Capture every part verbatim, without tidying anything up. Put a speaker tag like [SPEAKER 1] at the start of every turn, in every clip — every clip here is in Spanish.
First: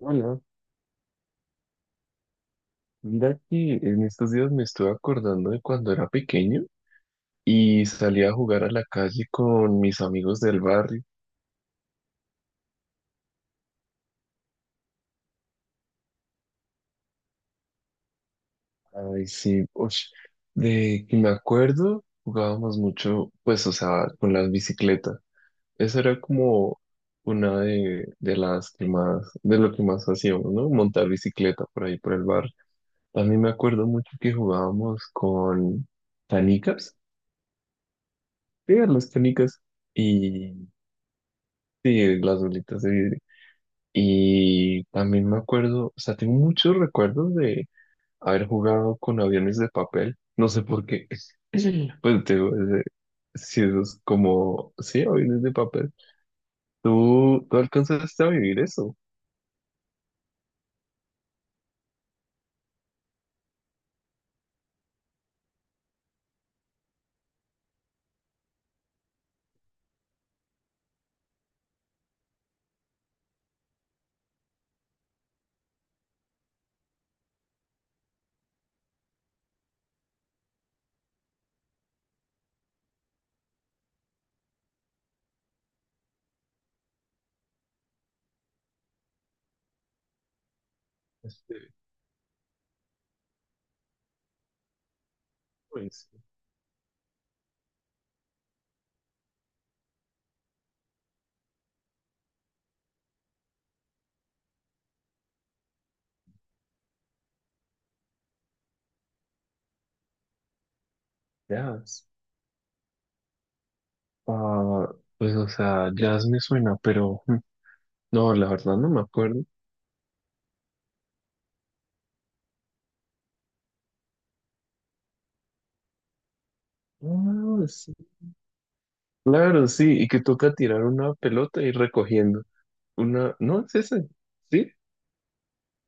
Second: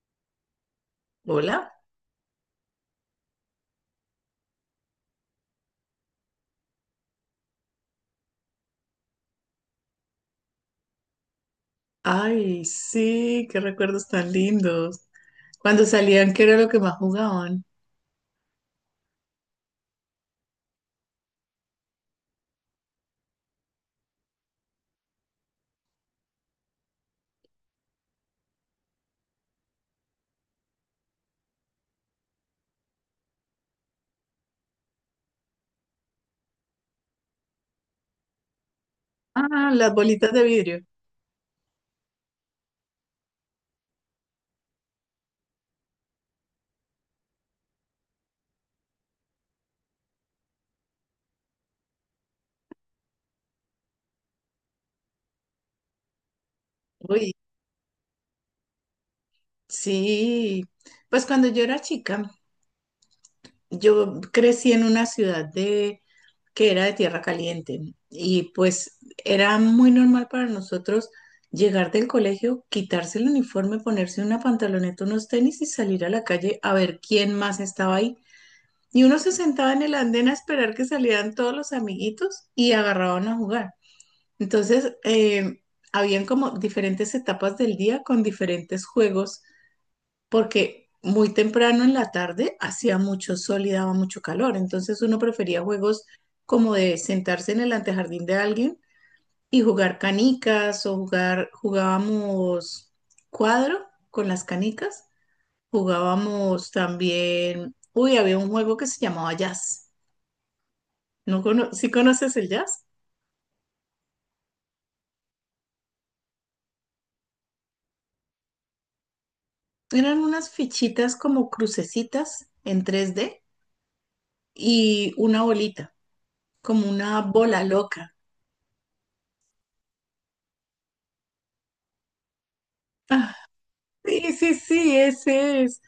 [SPEAKER 1] Hola,
[SPEAKER 2] Hola.
[SPEAKER 1] mira que en estos días me estuve acordando de cuando era pequeño y salía a jugar a la calle con mis amigos del barrio.
[SPEAKER 2] Ay, sí, qué recuerdos tan lindos. Cuando salían, ¿qué era lo que más jugaban?
[SPEAKER 1] Ay, sí, ush, de que me acuerdo, jugábamos mucho, pues, o sea, con las bicicletas. Esa era como una de, de las que más, de lo que más hacíamos, ¿no? Montar bicicleta por ahí, por el barrio. También me acuerdo mucho que jugábamos con canicas, sí, a las canicas.
[SPEAKER 2] Ah, las bolitas de
[SPEAKER 1] Y
[SPEAKER 2] vidrio.
[SPEAKER 1] sí, las bolitas de. Y también me acuerdo, o sea, tengo muchos recuerdos de haber jugado con aviones de papel. No sé por qué. Pues te digo, es de- si esos como, sí, aviones de papel.
[SPEAKER 2] Uy,
[SPEAKER 1] ¿Tú, tú alcanzaste a vivir eso?
[SPEAKER 2] sí. Pues cuando yo era chica, yo crecí en una ciudad de que era de tierra caliente y pues era muy normal para nosotros llegar del colegio, quitarse el uniforme, ponerse una pantaloneta, unos tenis y salir a la calle a ver quién más estaba ahí. Y uno se sentaba en el andén a esperar que salieran todos los amiguitos y agarraban a jugar. Entonces, eh, habían como diferentes etapas del día con diferentes juegos, porque muy
[SPEAKER 1] Este,
[SPEAKER 2] temprano en la tarde hacía mucho sol y daba mucho calor. Entonces, uno prefería juegos
[SPEAKER 1] pues,
[SPEAKER 2] como de sentarse en el antejardín de alguien y jugar canicas o jugar, jugábamos cuadro con las canicas, jugábamos también, uy, había un juego que se llamaba jazz. ¿No cono ¿Sí
[SPEAKER 1] jazz.
[SPEAKER 2] conoces el jazz?
[SPEAKER 1] Ah, pues, o sea, jazz me suena, pero mm, no, la verdad no me acuerdo.
[SPEAKER 2] Eran unas fichitas como crucecitas en tres D y una bolita, como una bola
[SPEAKER 1] Ah, sí.
[SPEAKER 2] loca.
[SPEAKER 1] Claro, sí, y que toca tirar una pelota y recogiendo.
[SPEAKER 2] Ah,
[SPEAKER 1] Una, no, es ese,
[SPEAKER 2] sí, sí,
[SPEAKER 1] ¿sí?
[SPEAKER 2] sí, ese es.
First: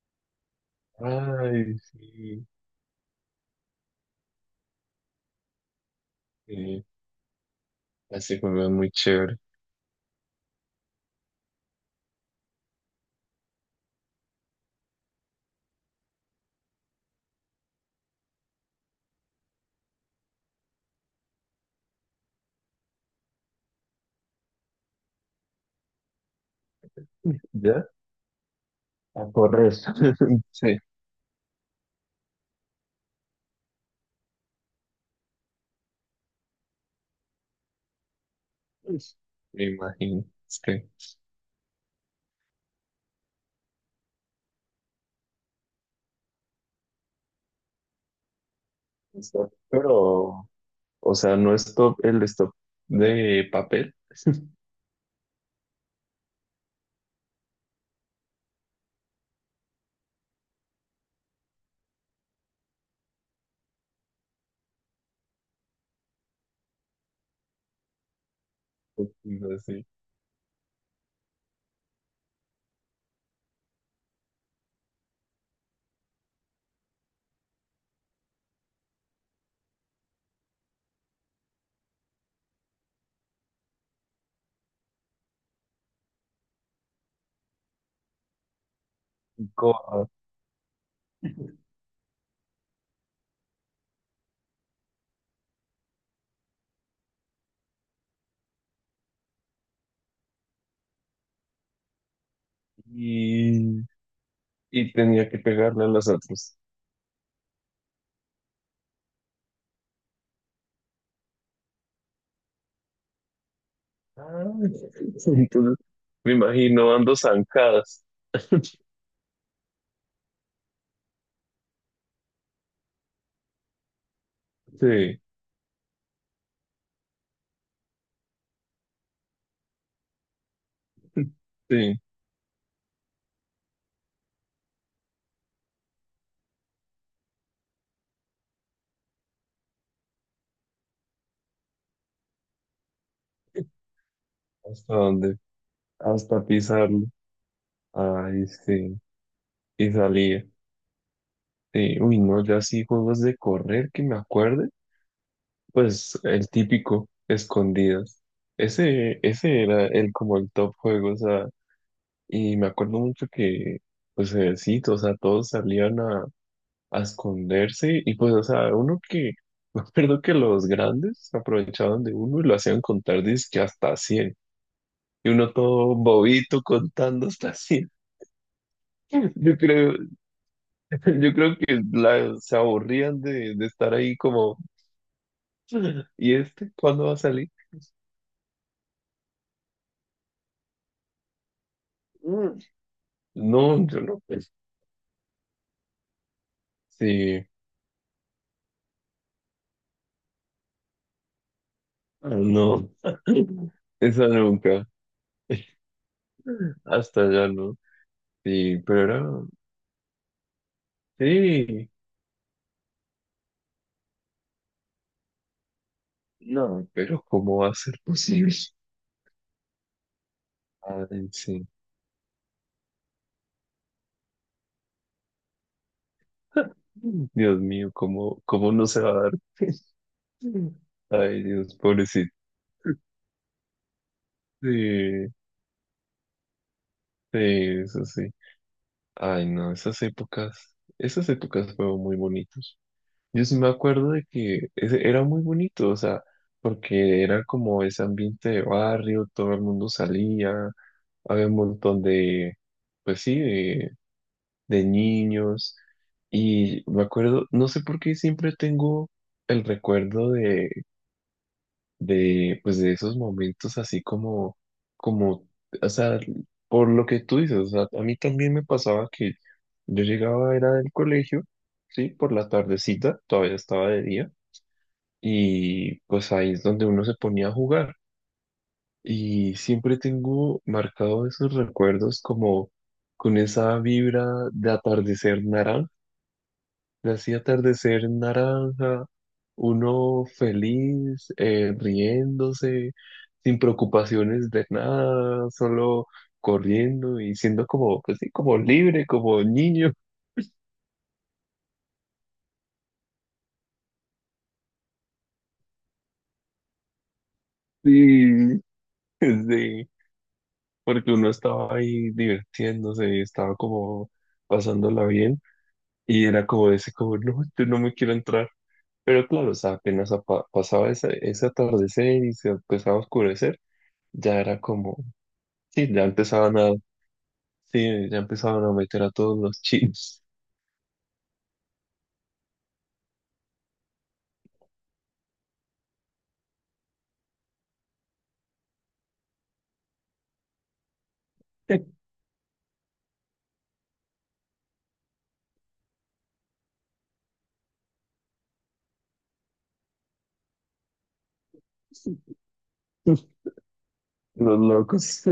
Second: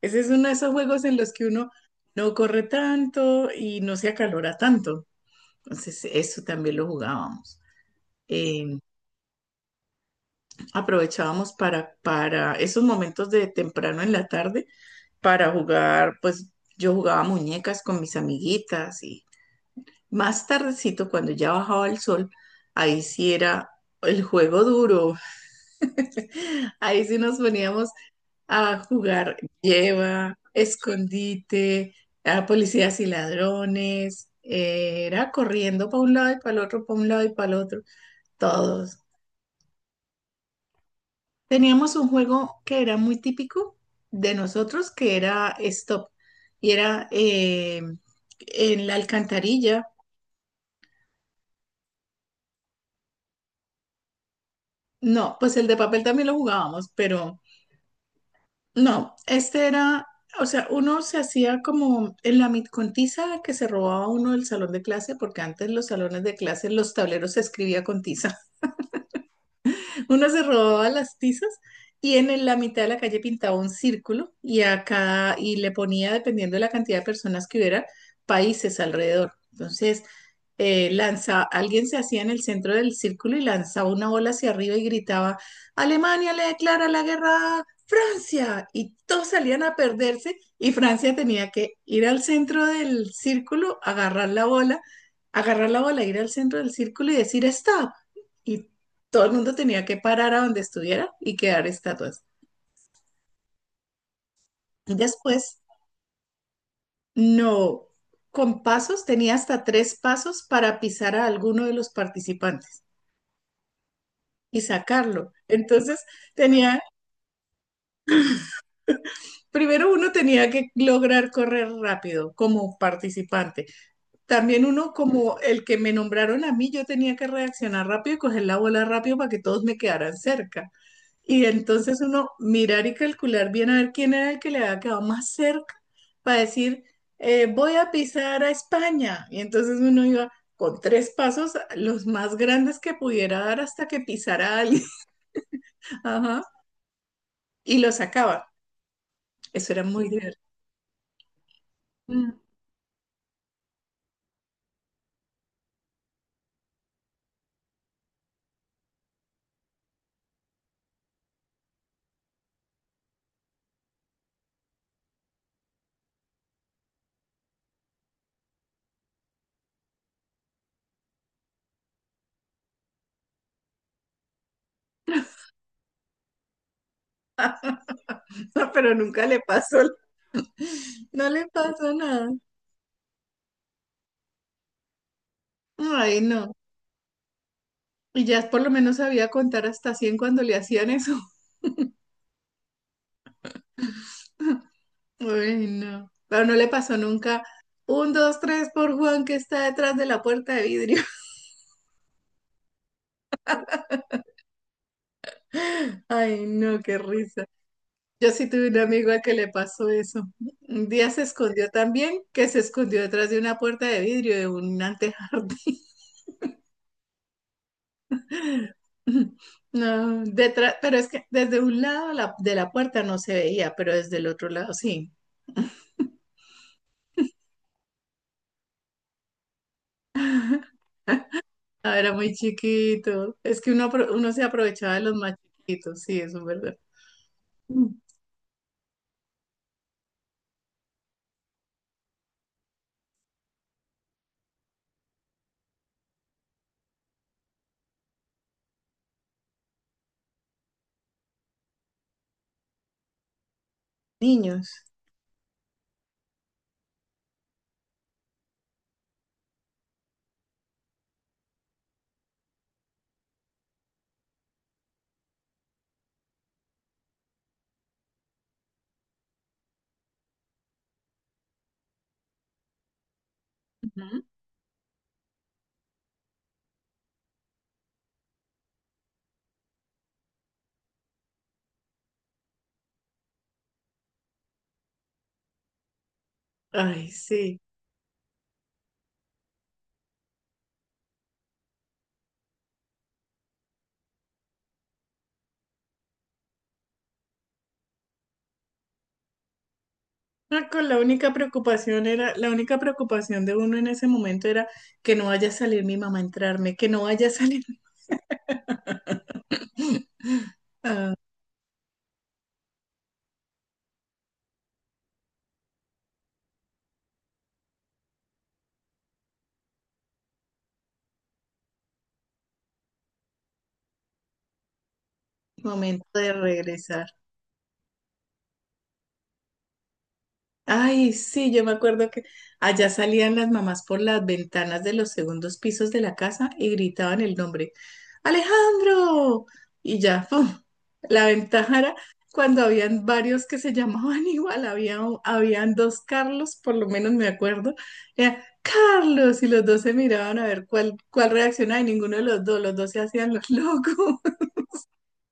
[SPEAKER 2] Ese es uno de esos juegos en los que uno
[SPEAKER 1] Ay,
[SPEAKER 2] no
[SPEAKER 1] sí.
[SPEAKER 2] corre tanto y no se acalora tanto. Entonces, eso también
[SPEAKER 1] Sí,
[SPEAKER 2] lo jugábamos.
[SPEAKER 1] ese juego
[SPEAKER 2] Eh,
[SPEAKER 1] muy chévere.
[SPEAKER 2] aprovechábamos para, para esos momentos de temprano en la tarde para jugar, pues yo jugaba muñecas con mis amiguitas y más tardecito, cuando ya bajaba el sol, ahí sí era el juego duro. Ahí sí nos
[SPEAKER 1] ¿Ya?
[SPEAKER 2] poníamos a
[SPEAKER 1] A
[SPEAKER 2] jugar
[SPEAKER 1] correr.
[SPEAKER 2] lleva,
[SPEAKER 1] Sí,
[SPEAKER 2] escondite, a policías y ladrones. eh, Era corriendo para un lado y para el otro, para un lado y para el otro. Todos.
[SPEAKER 1] pues, me imagino. Es que
[SPEAKER 2] Teníamos un juego que era muy típico de nosotros, que era Stop. Y era eh, en la
[SPEAKER 1] stop,
[SPEAKER 2] alcantarilla.
[SPEAKER 1] pero, o sea, no stop, el stop de papel,
[SPEAKER 2] No, pues el de papel también lo jugábamos, pero... No, este era, o sea, uno se hacía como en la mitcontiza que se robaba uno del salón de clase, porque antes los salones de clase, los tableros se escribía con tiza.
[SPEAKER 1] sino así,
[SPEAKER 2] Uno se robaba las tizas y en el- la mitad de la calle pintaba un círculo y acá y le ponía, dependiendo de la cantidad de personas que hubiera, países alrededor. Entonces, eh, lanza, alguien se hacía en el centro del círculo y lanzaba una bola hacia arriba y gritaba, Alemania le declara la guerra a Francia. Y todos salían a
[SPEAKER 1] corra.
[SPEAKER 2] perderse y Francia tenía que ir al centro del círculo, agarrar la bola, agarrar la bola, ir al centro del círculo y decir stop. Y todo el mundo tenía que parar a donde estuviera y quedar estatuas.
[SPEAKER 1] Y, y
[SPEAKER 2] Y
[SPEAKER 1] tenía que
[SPEAKER 2] después,
[SPEAKER 1] pegarle a las otras.
[SPEAKER 2] no, con pasos, tenía hasta tres pasos para pisar a alguno de los participantes
[SPEAKER 1] Ah,
[SPEAKER 2] y sacarlo.
[SPEAKER 1] entonces,
[SPEAKER 2] Entonces,
[SPEAKER 1] me
[SPEAKER 2] tenía,
[SPEAKER 1] imagino ando zancadas.
[SPEAKER 2] primero uno tenía que lograr correr rápido como participante. También uno
[SPEAKER 1] Sí,
[SPEAKER 2] como el que me nombraron a mí, yo tenía que reaccionar rápido y coger la bola rápido para que todos me quedaran cerca. Y
[SPEAKER 1] sí.
[SPEAKER 2] entonces uno mirar y calcular bien a ver quién era el que le había quedado más cerca para decir, eh, voy a pisar a España. Y entonces uno iba con tres pasos, los más grandes que pudiera dar hasta que pisara a alguien.
[SPEAKER 1] ¿Hasta dónde?
[SPEAKER 2] Ajá.
[SPEAKER 1] Hasta pisarlo.
[SPEAKER 2] Y lo
[SPEAKER 1] Ay,
[SPEAKER 2] sacaba.
[SPEAKER 1] sí.
[SPEAKER 2] Eso era
[SPEAKER 1] Y
[SPEAKER 2] muy divertido.
[SPEAKER 1] salía. Sí, uy, no, yo así juegos de correr que me acuerde, pues el típico, escondidas. Ese, ese era el como el top juego, o sea, y me acuerdo mucho que, pues eh, sí, o sea, todos salían a, a esconderse y pues, o sea, uno que, me acuerdo que los grandes aprovechaban de uno y lo hacían contar que hasta cien. Y uno todo bobito contando hasta cien.
[SPEAKER 2] Pero nunca le
[SPEAKER 1] Yo
[SPEAKER 2] pasó,
[SPEAKER 1] creo,
[SPEAKER 2] no
[SPEAKER 1] yo
[SPEAKER 2] le
[SPEAKER 1] creo que
[SPEAKER 2] pasó nada.
[SPEAKER 1] la- se aburrían de, de estar ahí como,
[SPEAKER 2] Ay,
[SPEAKER 1] ¿y
[SPEAKER 2] no.
[SPEAKER 1] este cuándo va a salir?
[SPEAKER 2] Y ya por lo menos sabía contar hasta cien cuando le hacían eso.
[SPEAKER 1] Mm. No, yo no, pues.
[SPEAKER 2] Ay, no. Pero no le pasó nunca.
[SPEAKER 1] Sí.
[SPEAKER 2] Un, dos, tres por Juan que está detrás de la puerta de vidrio.
[SPEAKER 1] Ah, no, esa nunca.
[SPEAKER 2] Ay, no, qué
[SPEAKER 1] Hasta
[SPEAKER 2] risa.
[SPEAKER 1] allá no.
[SPEAKER 2] Yo sí tuve un
[SPEAKER 1] Sí, pero
[SPEAKER 2] amigo al
[SPEAKER 1] era.
[SPEAKER 2] que le pasó eso. Un día se escondió
[SPEAKER 1] Sí,
[SPEAKER 2] también, que se escondió detrás de una puerta de vidrio de un antejardín.
[SPEAKER 1] no, pero ¿cómo va a ser posible?
[SPEAKER 2] No, detrás, pero es que
[SPEAKER 1] Ay,
[SPEAKER 2] desde
[SPEAKER 1] sí.
[SPEAKER 2] un lado la- de la puerta no se veía, pero desde el otro lado sí.
[SPEAKER 1] Dios mío, ¿cómo, cómo no se va a dar? Ay, Dios,
[SPEAKER 2] Ah, era
[SPEAKER 1] pobrecito.
[SPEAKER 2] muy chiquito. Es que uno, apro- uno se aprovechaba de los
[SPEAKER 1] Sí,
[SPEAKER 2] más chiquitos, sí, eso es verdad.
[SPEAKER 1] sí,
[SPEAKER 2] Mm.
[SPEAKER 1] eso sí. Ay, no, esas épocas, esas épocas fueron muy bonitas. Yo sí me acuerdo de que ese- era muy bonito, o sea, porque era como ese ambiente de barrio, todo el mundo salía, había un montón de, pues sí, de,
[SPEAKER 2] Niños.
[SPEAKER 1] de niños. Y me acuerdo, no sé por qué siempre tengo el recuerdo de, de, pues de esos momentos así como, como, o sea, por lo que tú dices, o sea, a mí también me pasaba que yo llegaba, era del colegio, sí, por la tardecita, todavía estaba de
[SPEAKER 2] Ujú.
[SPEAKER 1] día y pues ahí es donde uno se ponía a jugar. Y siempre tengo marcado esos recuerdos como con esa vibra de atardecer naranja,
[SPEAKER 2] Ay,
[SPEAKER 1] de así
[SPEAKER 2] sí.
[SPEAKER 1] atardecer naranja, uno feliz, eh, riéndose, sin preocupaciones de nada, solo corriendo y siendo como, pues sí, como libre, como niño.
[SPEAKER 2] Ah, con la única preocupación era, la única preocupación de uno en ese momento era que no vaya a salir mi mamá a entrarme, que no vaya a salir.
[SPEAKER 1] Sí, sí, porque
[SPEAKER 2] Ah,
[SPEAKER 1] uno estaba ahí divirtiéndose y estaba como pasándola bien. Y era como ese, como, no, yo no me quiero entrar. Pero claro, o sea, apenas apa- pasaba ese, ese atardecer y se empezaba a oscurecer, ya era como, sí, ya
[SPEAKER 2] momento de
[SPEAKER 1] empezaban a,
[SPEAKER 2] regresar.
[SPEAKER 1] sí, ya empezaban a meter a todos los chinos,
[SPEAKER 2] Ay, sí, yo me acuerdo que allá salían las mamás por las ventanas de los segundos pisos de la casa y gritaban el nombre, Alejandro. Y ya, ¡pum! La ventaja era cuando habían varios que se llamaban igual, había, un- habían dos Carlos, por lo menos me acuerdo, era Carlos y los dos se miraban a ver cuál, cuál reaccionaba y ninguno de los dos, los dos se hacían los locos.
[SPEAKER 1] los locos.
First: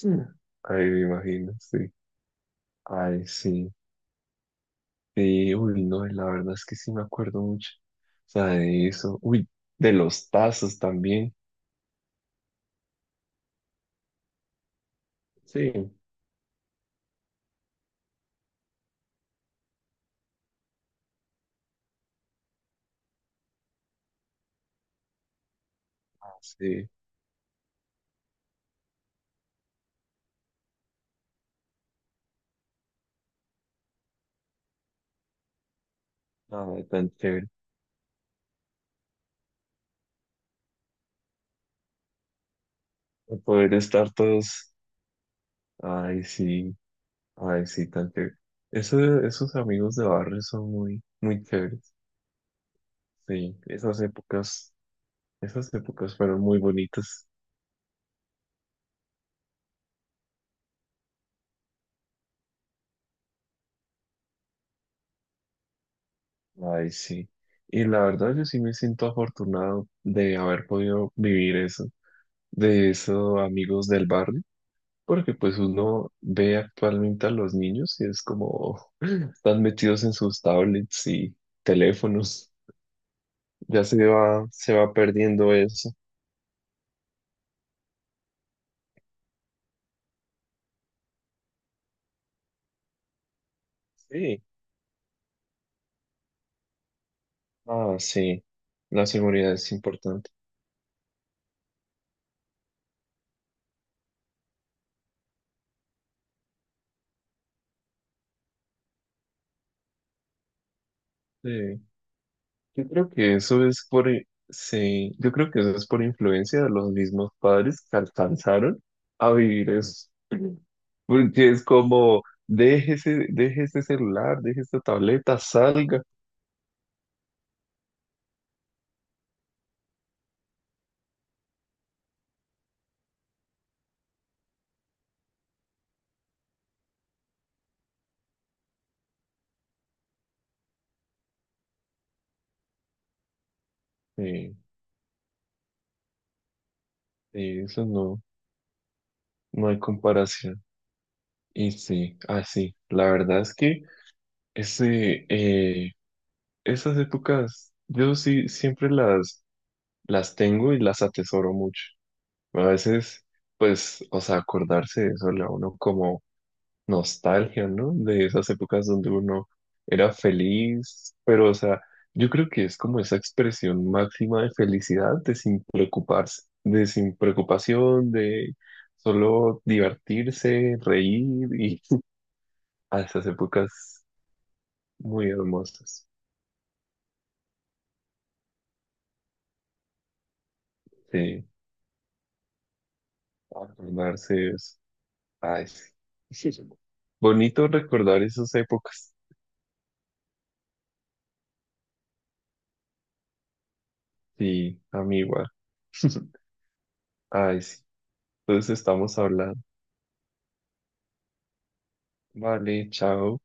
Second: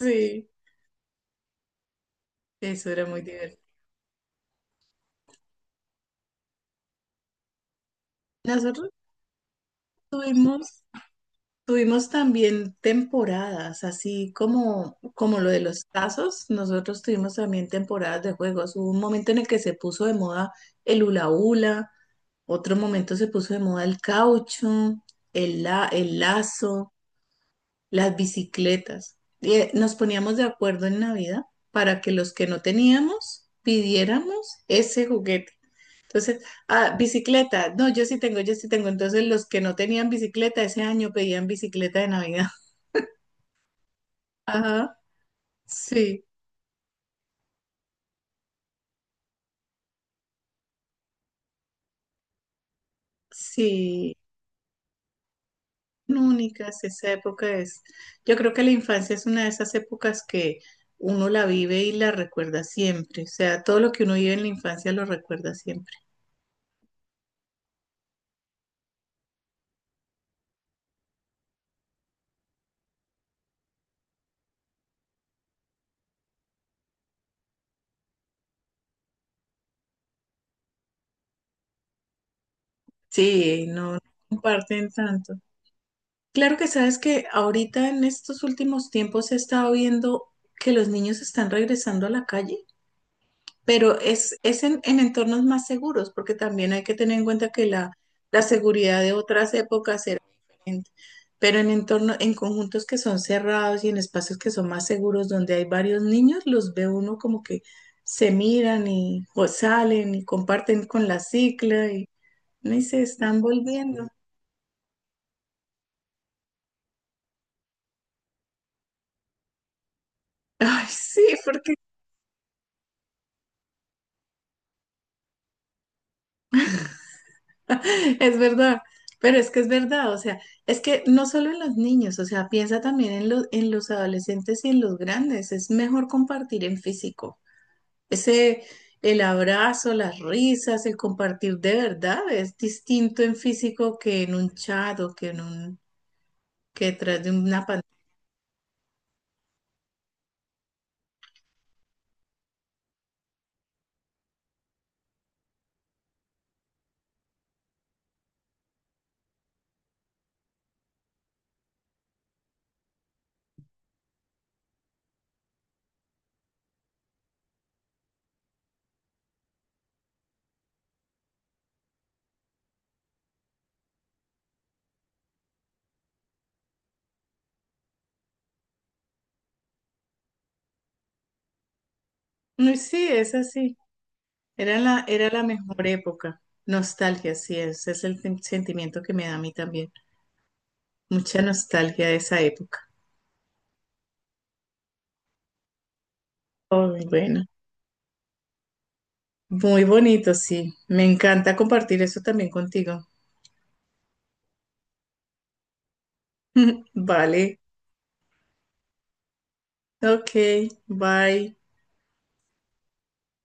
[SPEAKER 2] Sí,
[SPEAKER 1] Ay, me imagino, sí.
[SPEAKER 2] eso era muy
[SPEAKER 1] Ay,
[SPEAKER 2] divertido.
[SPEAKER 1] sí. Sí, uy, no, la verdad es que sí me acuerdo mucho. O sea, de
[SPEAKER 2] Nosotros
[SPEAKER 1] eso. Uy, de los tazos
[SPEAKER 2] tuvimos...
[SPEAKER 1] también.
[SPEAKER 2] Tuvimos también temporadas, así como, como lo de
[SPEAKER 1] Sí.
[SPEAKER 2] los tazos, nosotros tuvimos también temporadas de juegos. Hubo un momento en el que se puso de moda el hula hula, otro momento se puso de moda el caucho, el, la- el
[SPEAKER 1] Ah, sí,
[SPEAKER 2] lazo, las bicicletas. Y, eh, nos poníamos de acuerdo en Navidad para que los que no teníamos pidiéramos ese juguete. Entonces,
[SPEAKER 1] nada,
[SPEAKER 2] ah,
[SPEAKER 1] tan chévere.
[SPEAKER 2] bicicleta, no, yo sí tengo, yo sí tengo. Entonces, los que no tenían bicicleta ese año pedían bicicleta de Navidad.
[SPEAKER 1] Poder estar todos.
[SPEAKER 2] Ajá,
[SPEAKER 1] Ay,
[SPEAKER 2] sí,
[SPEAKER 1] sí, ay, sí, tan chévere. Eso, esos amigos de barrio son muy, muy chéveres. Sí, esas
[SPEAKER 2] sí,
[SPEAKER 1] épocas, esas épocas fueron muy
[SPEAKER 2] únicas, esa
[SPEAKER 1] bonitas.
[SPEAKER 2] época es, yo creo que la infancia es una de esas épocas que uno la vive y la recuerda siempre, o sea, todo lo que uno vive en la infancia lo recuerda siempre.
[SPEAKER 1] Ay, sí. Y la verdad, yo sí me siento afortunado de haber podido vivir eso, de esos amigos del barrio, porque pues uno ve actualmente a los niños y es como están metidos en sus tablets y teléfonos.
[SPEAKER 2] Sí,
[SPEAKER 1] Ya
[SPEAKER 2] no
[SPEAKER 1] se va, se
[SPEAKER 2] comparten
[SPEAKER 1] va
[SPEAKER 2] tanto.
[SPEAKER 1] perdiendo eso.
[SPEAKER 2] Claro que sabes que ahorita en estos últimos tiempos he estado viendo que los niños están regresando a la calle, pero es,
[SPEAKER 1] Sí.
[SPEAKER 2] es en, en entornos más seguros, porque también hay que tener en cuenta que la,
[SPEAKER 1] Ah,
[SPEAKER 2] la
[SPEAKER 1] sí,
[SPEAKER 2] seguridad
[SPEAKER 1] la
[SPEAKER 2] de
[SPEAKER 1] seguridad
[SPEAKER 2] otras
[SPEAKER 1] es
[SPEAKER 2] épocas era
[SPEAKER 1] importante.
[SPEAKER 2] diferente, pero en entornos, en conjuntos que son cerrados y en espacios que son más seguros, donde hay varios niños, los ve uno como que se miran y o salen y comparten con la
[SPEAKER 1] Sí.
[SPEAKER 2] cicla y, no y
[SPEAKER 1] Yo
[SPEAKER 2] se
[SPEAKER 1] creo que
[SPEAKER 2] están
[SPEAKER 1] eso es
[SPEAKER 2] volviendo.
[SPEAKER 1] por, sí, yo creo que eso es por influencia de los mismos padres que alcanzaron a vivir eso.
[SPEAKER 2] Ay, sí,
[SPEAKER 1] Porque es
[SPEAKER 2] porque
[SPEAKER 1] como, deje ese, deje ese celular, deje esta tableta, salga.
[SPEAKER 2] es verdad, pero es que es verdad, o sea, es que no solo en los niños, o sea, piensa también en los, en los adolescentes y en los grandes, es mejor compartir en físico. Ese, el abrazo, las risas, el compartir de verdad es distinto en físico que en un
[SPEAKER 1] Sí,
[SPEAKER 2] chat o que en un, que detrás de
[SPEAKER 1] sí,
[SPEAKER 2] una
[SPEAKER 1] eso
[SPEAKER 2] pantalla.
[SPEAKER 1] no, no hay comparación. Y sí, así, la verdad es que ese, eh, esas épocas, yo sí siempre las, las tengo y las atesoro mucho. A veces, pues, o sea, acordarse de eso le da a uno como nostalgia, ¿no? De esas épocas donde uno era feliz, pero, o sea, yo creo que es como esa expresión máxima de felicidad, de sin preocuparse, de sin preocupación, de solo divertirse, reír y
[SPEAKER 2] No,
[SPEAKER 1] a
[SPEAKER 2] sí,
[SPEAKER 1] esas
[SPEAKER 2] es así,
[SPEAKER 1] épocas
[SPEAKER 2] era la, era
[SPEAKER 1] muy
[SPEAKER 2] la mejor
[SPEAKER 1] hermosas.
[SPEAKER 2] época. Nostalgia, sí, ese es el sen- sentimiento que me da a mí también. Mucha
[SPEAKER 1] Sí,
[SPEAKER 2] nostalgia de esa época.
[SPEAKER 1] acordarse es, ay, sí.
[SPEAKER 2] Oh, bueno.
[SPEAKER 1] Bonito recordar esas épocas.
[SPEAKER 2] Muy bonito, sí. Me encanta compartir eso también contigo.
[SPEAKER 1] Sí, a mí igual.
[SPEAKER 2] Vale.
[SPEAKER 1] Ay, sí. Entonces estamos hablando.
[SPEAKER 2] Ok, bye.
[SPEAKER 1] Vale, chao.